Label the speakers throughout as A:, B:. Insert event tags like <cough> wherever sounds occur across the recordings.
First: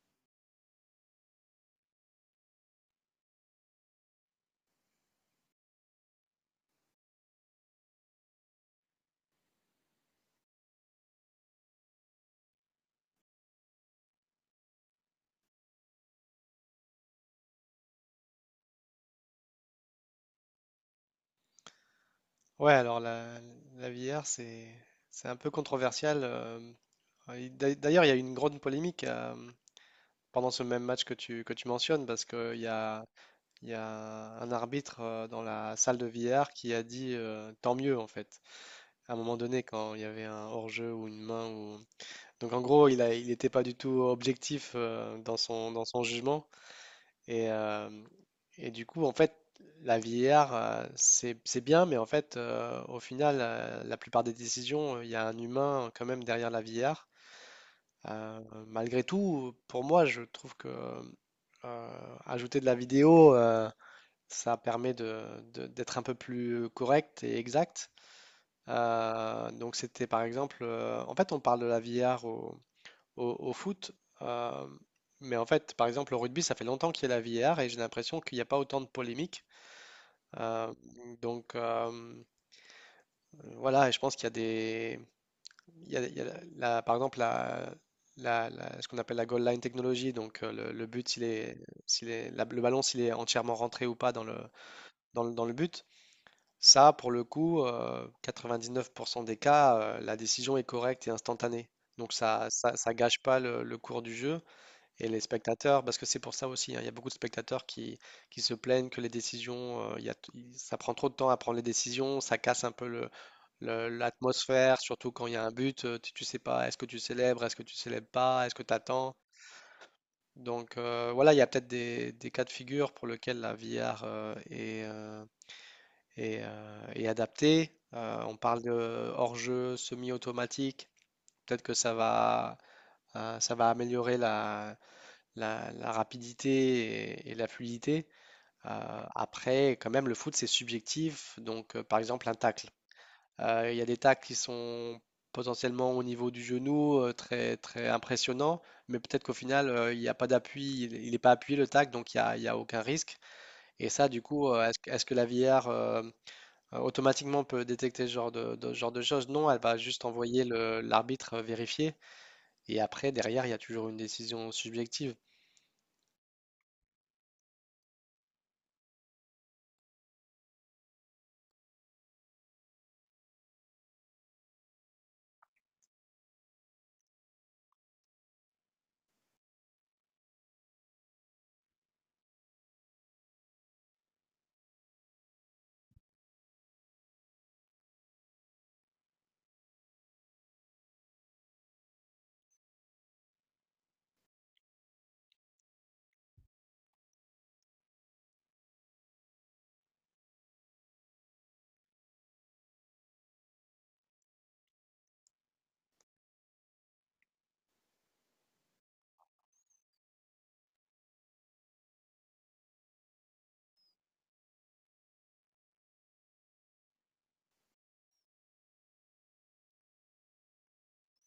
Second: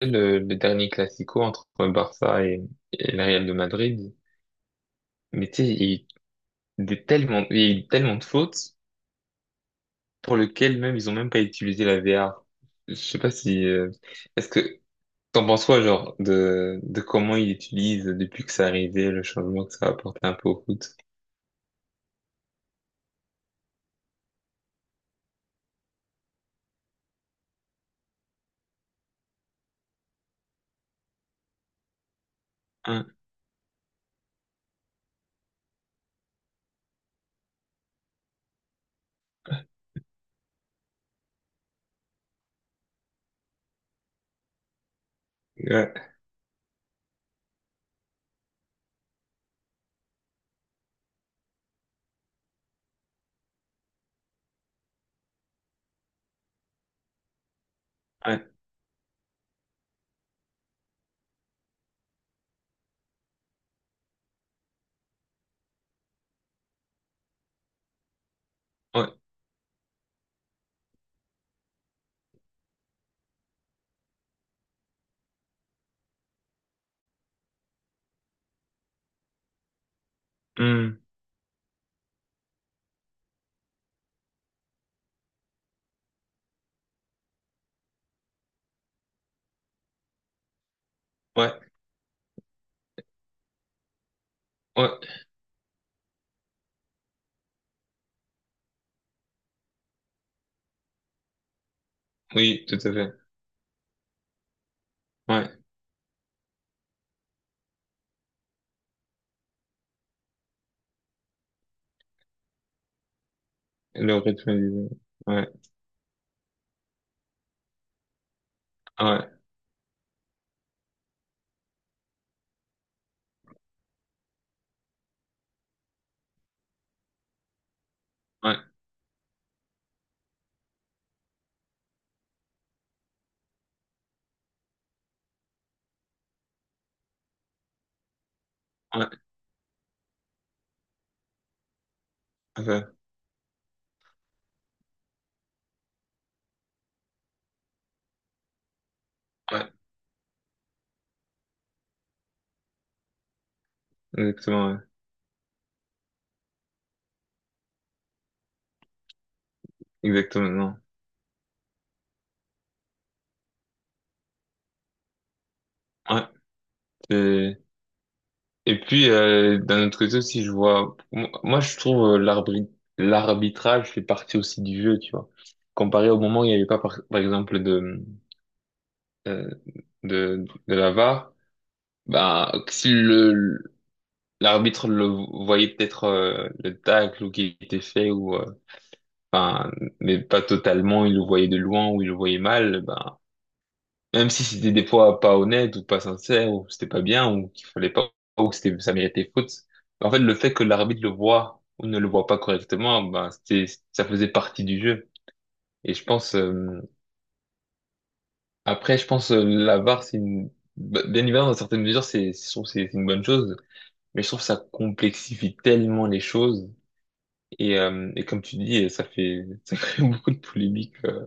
A: Le dernier classico entre Barça et le Real de Madrid. Mais tu sais, il y a eu tellement de fautes pour lesquelles même ils ont même pas utilisé la VAR. Je sais pas si, est-ce que t'en penses quoi, genre, de comment ils utilisent depuis que ça arrivé, le changement que ça a apporté un peu au foot?
B: Ouais, alors la VR, c'est un peu controversial. Et d'ailleurs, il y a eu une grande polémique pendant ce même match que tu mentionnes, parce qu'il y a,
A: Hein,
B: il y a un arbitre dans la salle de VR qui a dit tant mieux, en fait, à un moment donné, quand il y avait un hors-jeu ou une main. Donc, en gros, il n'était pas du tout objectif dans son
A: ouais,
B: jugement. Et, euh, et du coup, en fait, la VAR, c'est bien, mais en fait, au final, la plupart des décisions, il y a un humain quand même derrière la VAR. Euh,
A: ouais,
B: Malgré tout, pour moi, je trouve que ajouter de la vidéo, ça permet de, d'être un peu plus correct et exact.
A: ouais.
B: Donc c'était par exemple, en fait, on parle de la VAR au foot. euh, mais en fait, par exemple, au rugby, ça fait longtemps qu'il y a la VAR et j'ai l'impression qu'il n'y a pas autant de polémiques. Euh,
A: Hmm.
B: donc, voilà, et je pense qu'il y a des, il y a par exemple, ce qu'on appelle la goal line technology. Donc le but,
A: Ouais,
B: le ballon, s'il est entièrement rentré ou pas dans le,
A: ouais,
B: dans le, dans le but. Ça, pour le coup, 99% des cas, la décision est correcte et instantanée. Donc ça,
A: oui,
B: ça,
A: tout à
B: ça
A: fait,
B: gâche pas le cours du jeu. Et les
A: ouais.
B: spectateurs, parce que c'est pour ça aussi, hein, il y a beaucoup de spectateurs qui se plaignent que les décisions, il y a- il- ça prend trop de temps à prendre les décisions, ça casse un peu
A: Le rythme, du
B: l'atmosphère,
A: jeu.
B: surtout quand il y a
A: Ouais,
B: un but, tu sais pas, est-ce que tu célèbres, est-ce que tu célèbres pas, est-ce que tu attends?
A: ouais,
B: Donc voilà, il y a peut-être des cas de figure pour lesquels la VR est adaptée. On parle
A: ouais,
B: de hors-jeu semi-automatique, peut-être que ça va améliorer la rapidité et la fluidité.
A: ouais,
B: Après, quand même, le foot, c'est subjectif. Donc, par exemple, un tacle.
A: enfin,
B: Il y a des tacles qui sont potentiellement au niveau du genou, très, très impressionnants, mais peut-être qu'au final,
A: ouais,
B: il n'y a pas d'appui, il n'est pas appuyé le tacle, donc il y a aucun risque. Et ça, du coup,
A: ouais,
B: est-ce que la VAR automatiquement peut détecter ce genre de, ce genre de choses? Non, elle va juste envoyer
A: exactement,
B: l'arbitre vérifier, et après, derrière, il y a toujours une décision subjective.
A: non. Et, et puis, d'un autre côté aussi, je vois, moi, je trouve, l'arbitrage fait partie aussi du jeu, tu vois. Comparé au moment où il n'y avait pas, par exemple, euh, de la VAR, bah, si l'arbitre le voyait peut-être, le tacle ou qui était fait ou, enfin, mais pas totalement, il le voyait de loin ou il le voyait mal, ben même si c'était des fois pas honnête ou pas sincère ou c'était pas bien ou qu'il fallait pas ou que c'était ça méritait faute. En fait, le fait que l'arbitre le voit ou ne le voit pas correctement, ben c'était ça faisait partie du jeu. Et je pense, après je pense, la VAR c'est une, bien évidemment dans certaines mesures, c'est, je trouve que c'est une bonne chose, mais je trouve que ça complexifie tellement les choses et comme tu dis ça fait <laughs> ça crée beaucoup de polémiques,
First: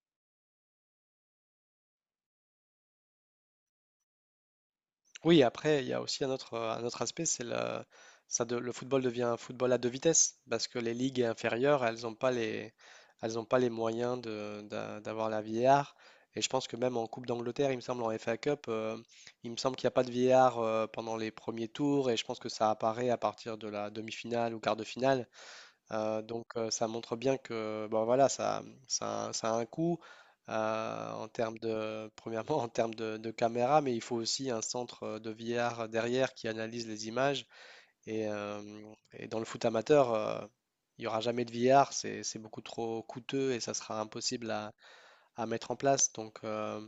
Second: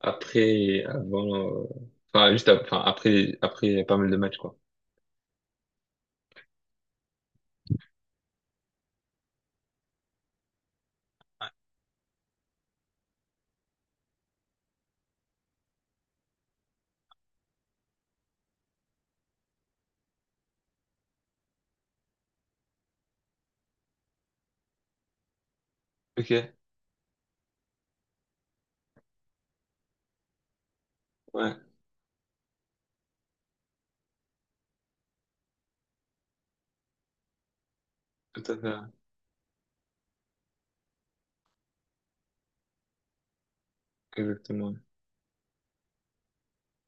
A: après avant, enfin juste enfin, après pas mal de matchs quoi.
B: Oui, après, il y a aussi un autre aspect, c'est le, ça de- le football devient un football à deux vitesses, parce que les ligues inférieures, elles n'ont pas les moyens de, d'avoir la VAR. Et je pense que même en Coupe d'Angleterre, il me semble, en FA Cup, il me semble qu'il n'y a pas de VAR pendant les premiers tours, et je pense que ça apparaît à partir de la demi-finale ou quart de finale. Euh,
A: Ok,
B: donc euh, ça montre bien que bon, voilà, ça a un coût en
A: ouais.
B: termes de, <laughs> premièrement en termes de caméra, mais il faut aussi un centre de VR derrière qui analyse les images. Et,
A: Tout à
B: euh,
A: fait,
B: et dans le foot amateur, il n'y aura jamais de VR, c'est beaucoup trop coûteux et ça sera impossible à,
A: exactement.
B: à mettre en place. Donc,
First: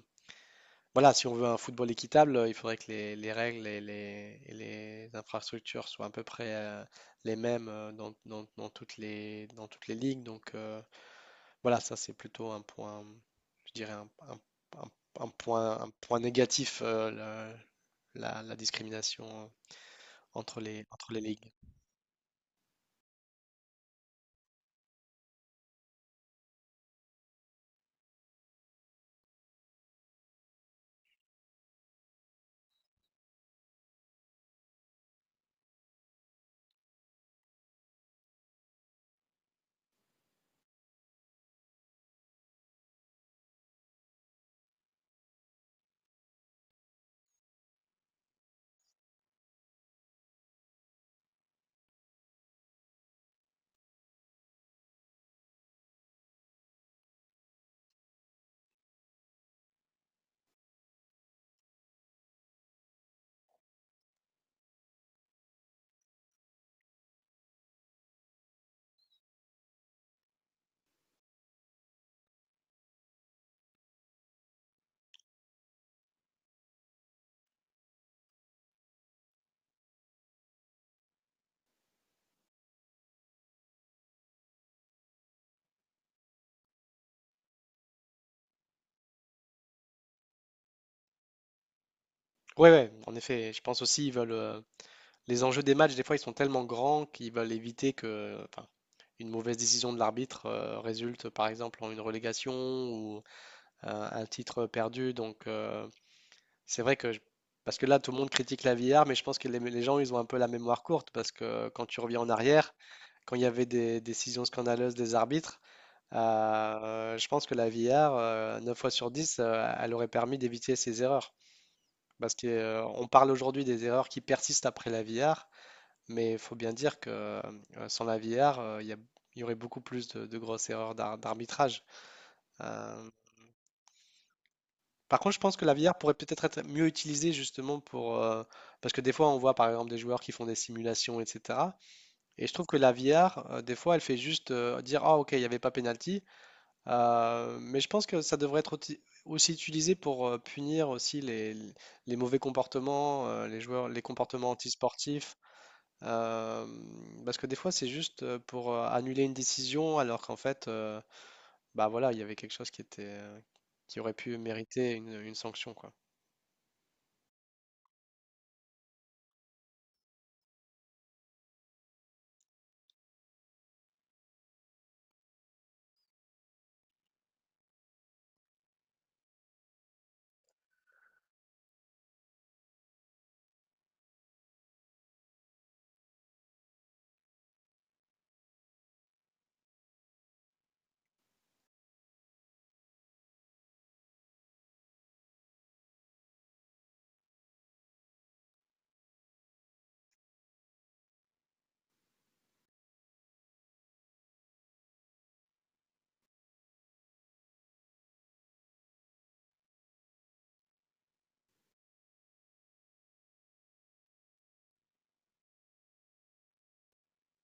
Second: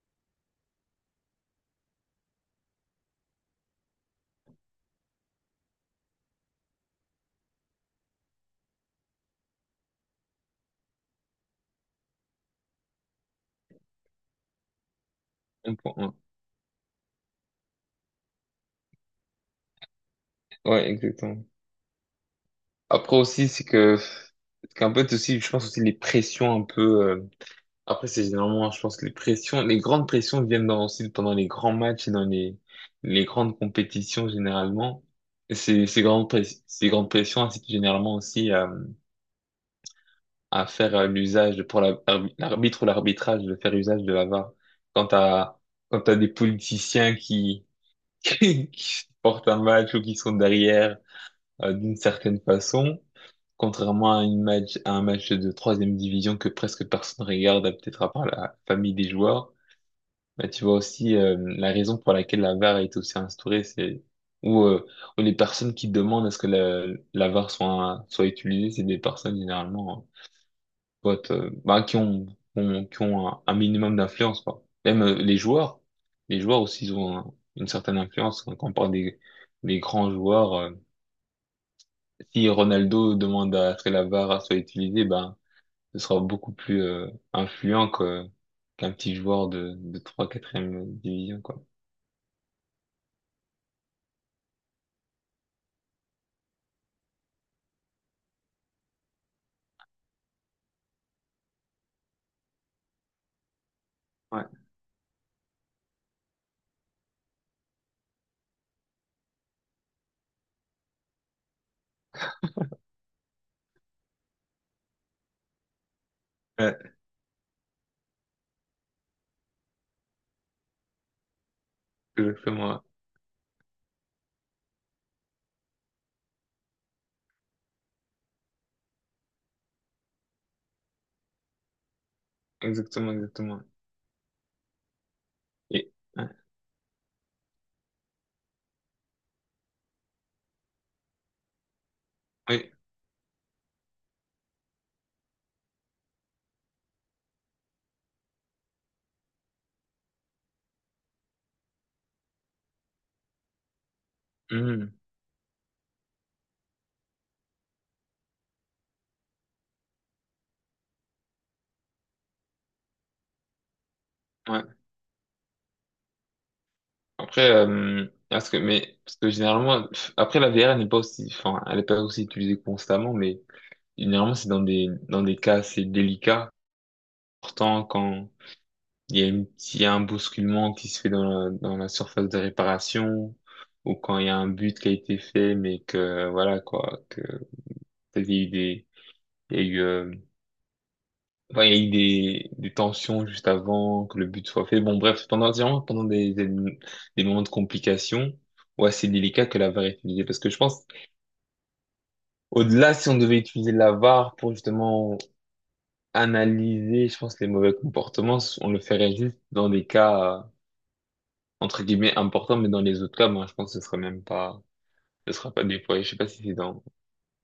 B: voilà, si on veut un football équitable, il faudrait que les règles et les infrastructures soient à peu près les mêmes dans toutes les ligues. Donc, voilà, ça c'est plutôt un point, je dirais un- un
A: Un
B: point, un
A: point, ouais.
B: point négatif, la discrimination entre les,
A: Ouais,
B: entre les
A: exactement.
B: ligues.
A: Après aussi, c'est qu'un peu aussi, je pense aussi les pressions un peu, après c'est généralement, je pense que les pressions, les grandes pressions viennent dans, aussi pendant les grands matchs et dans les grandes compétitions généralement. Et ces grandes pressions incitent généralement aussi à faire, pour l'arbitre ou l'arbitrage de faire usage de la VAR. Quand t'as, quand t'as des politiciens qui, <laughs> qui portent un match ou qui sont derrière, d'une certaine façon, contrairement à un match de troisième division que presque personne regarde, peut-être à part la famille des joueurs. Bah, tu vois aussi, la raison pour laquelle la VAR est aussi instaurée, où, euh, où les personnes qui demandent à ce que la VAR soit utilisée, c'est des personnes généralement, bah, qui qui ont un minimum d'influence, quoi. Même, les joueurs aussi ils ont une certaine influence quand on parle des grands joueurs. Si Ronaldo demande à ce que la VAR soit utilisée, ben, ce sera beaucoup plus, influent qu'un petit joueur de 3 4 e division, quoi.
B: Oui, ouais, ouais, en effet, je pense aussi ils veulent les enjeux des matchs, des fois ils sont tellement grands qu'ils veulent éviter que, enfin, une mauvaise décision de l'arbitre résulte par exemple en une relégation ou un
A: Ouais,
B: titre perdu. Donc, c'est vrai que, parce que là, tout le monde critique la VR, mais je pense que les gens, ils ont un peu la mémoire courte, parce que quand tu reviens en arrière, quand il y avait des décisions scandaleuses des arbitres,
A: ouais,
B: je pense que la VR, 9 fois sur 10 elle aurait permis d'éviter ces erreurs. Parce que,
A: exactement,
B: on parle aujourd'hui des erreurs qui persistent après la VR, mais il faut bien dire que sans la VR, il y aurait beaucoup plus de grosses erreurs d'arbitrage.
A: ouais.
B: Euh,
A: Exactement, exactement.
B: Par contre, je pense que la
A: Et,
B: VR pourrait
A: ouais,
B: peut-être être mieux utilisée justement pour parce que des fois, on voit par exemple des joueurs qui font des simulations, etc. Et je trouve
A: oui,
B: que la VR, des fois, elle fait juste dire, ah ok, il n'y avait pas penalty. Mais je pense que ça devrait être aussi utilisé pour punir aussi les mauvais comportements, les joueurs, les comportements
A: mhm,
B: antisportifs. euh, Parce que des fois, c'est juste pour annuler une décision, alors qu'en fait, bah voilà, il y avait quelque chose qui était, qui aurait pu
A: ouais.
B: mériter une sanction, quoi.
A: Après, parce que généralement, pff, après, la VR n'est pas aussi, enfin, elle n'est pas aussi utilisée constamment, mais généralement, c'est dans dans des cas assez délicats. Pourtant, quand, Il y a une- il y a un bousculement qui se fait dans dans la surface de réparation ou quand il y a un but qui a été fait, mais que voilà quoi, que peut-être il y a eu des, il y a eu, enfin, il y a eu des tensions juste avant que le but soit fait. Bon, bref, pendant vraiment pendant des moments de complication, ouais, c'est délicat que la VAR est utilisée parce que je pense, au-delà, si on devait utiliser la VAR pour justement analyser, je pense, les mauvais comportements, on le ferait juste dans des cas. Entre guillemets important, mais dans les autres cas, moi, je pense que ce sera même pas, ce sera pas déployé. Je sais pas si c'est dans,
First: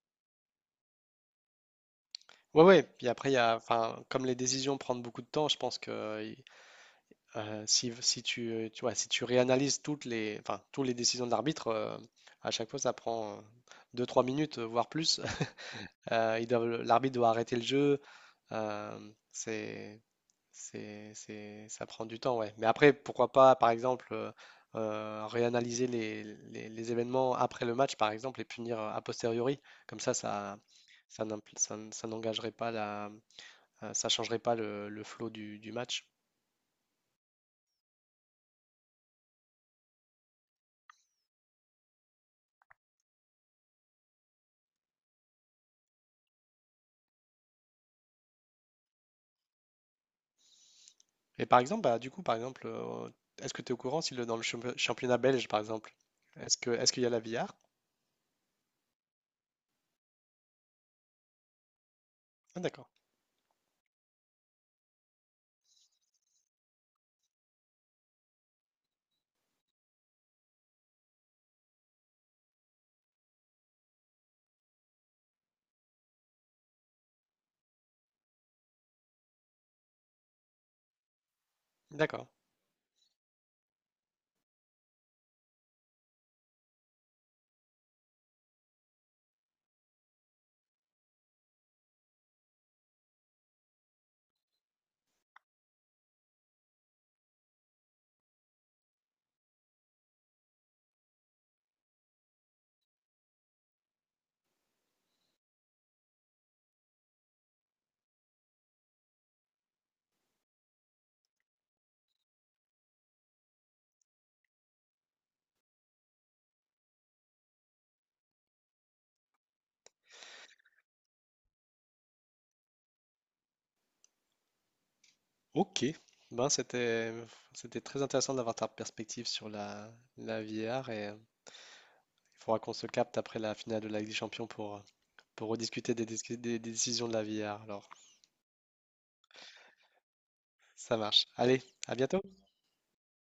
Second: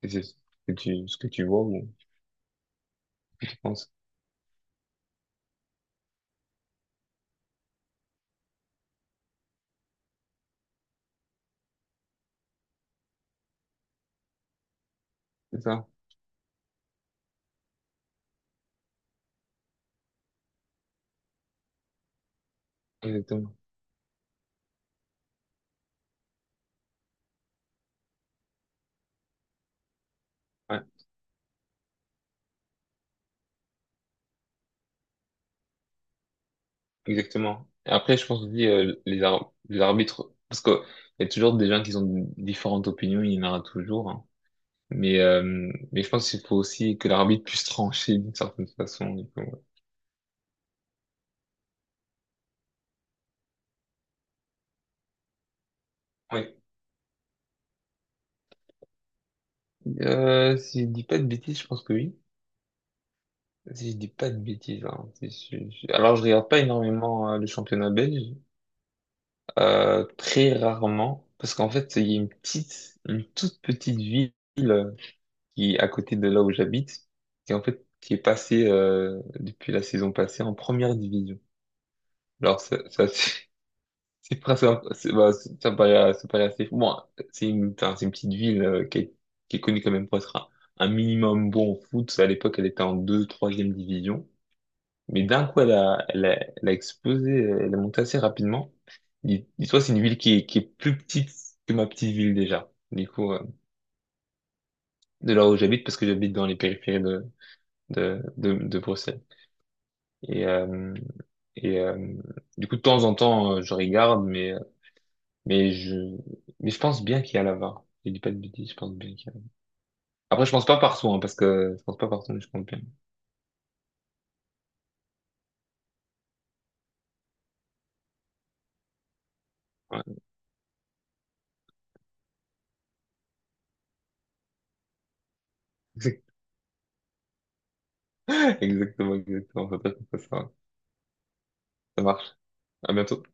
A: si c'est ce ce que tu vois ou
B: Ouais, ouais. Puis après, il y a,
A: tu penses.
B: enfin, comme les décisions prennent beaucoup de temps, je pense que si, si tu, tu vois, si tu réanalyses toutes les, enfin, toutes les décisions de l'arbitre, à chaque fois, ça prend deux trois minutes, voire plus.
A: C'est ça?
B: <laughs> L'arbitre doit arrêter le jeu. euh, c'est, Ça prend du temps, ouais. Mais après, pourquoi
A: Exactement.
B: pas, par exemple, réanalyser les événements après le match, par exemple, et punir a posteriori. Comme ça, ça,
A: Ouais,
B: ça n'imp- ça n- ça n'engagerait pas la ça changerait pas le flow du match.
A: exactement. Et après, je pense aussi, les arbitres, parce que il y a toujours des gens qui ont différentes opinions, il y en aura toujours, hein. Mais, euh, mais je pense qu'il faut aussi que l'arbitre puisse trancher d'une certaine façon. Du coup, ouais.
B: Et par exemple, bah, du coup, par exemple, est-ce que tu es au courant si dans le championnat belge, par exemple,
A: Ouais.
B: est-ce qu'il y a la VR?
A: Si je dis pas de bêtises, je pense que oui.
B: Ah, d'accord,
A: Si je dis pas de bêtises, hein, si je- je- alors je regarde pas énormément, le championnat belge. Très rarement, parce qu'en fait, il y a une toute petite ville, euh, qui est à côté de là où j'habite, qui en fait, qui est passée, depuis la saison passée en première division.
B: d'accord.
A: Alors ça c'est <laughs> c'est presque, un- c'est- bah, ça paraît assez fou. Bon, enfin, c'est une petite ville, qui est connue quand même pour être un, minimum bon au foot. À l'époque, elle était en troisième division. Mais d'un coup, elle a explosé, elle est montée assez rapidement. Dis-toi, c'est une ville qui est plus petite que ma petite ville déjà. Du coup, de là où j'habite, parce que j'habite dans les périphéries de Bruxelles. Et, euh, et euh, du coup, de temps en temps, je regarde, mais je, mais je pense bien qu'il y a la VAR. Je dis pas de bêtises, je pense bien qu'il y a. Après, je pense pas partout, hein, parce que je pense pas partout, mais je compte bien.
B: Ok. Ben, c'était très intéressant d'avoir ta perspective sur la,
A: Ouais.
B: la VR et il faudra qu'on se capte après la finale de la Ligue des Champions pour, pour rediscuter des, discu-
A: <laughs>
B: des décisions de la VR. Alors,
A: Exactement, exactement. Faut pas que
B: ça marche. Allez, à
A: ça
B: bientôt.
A: marche. À bientôt.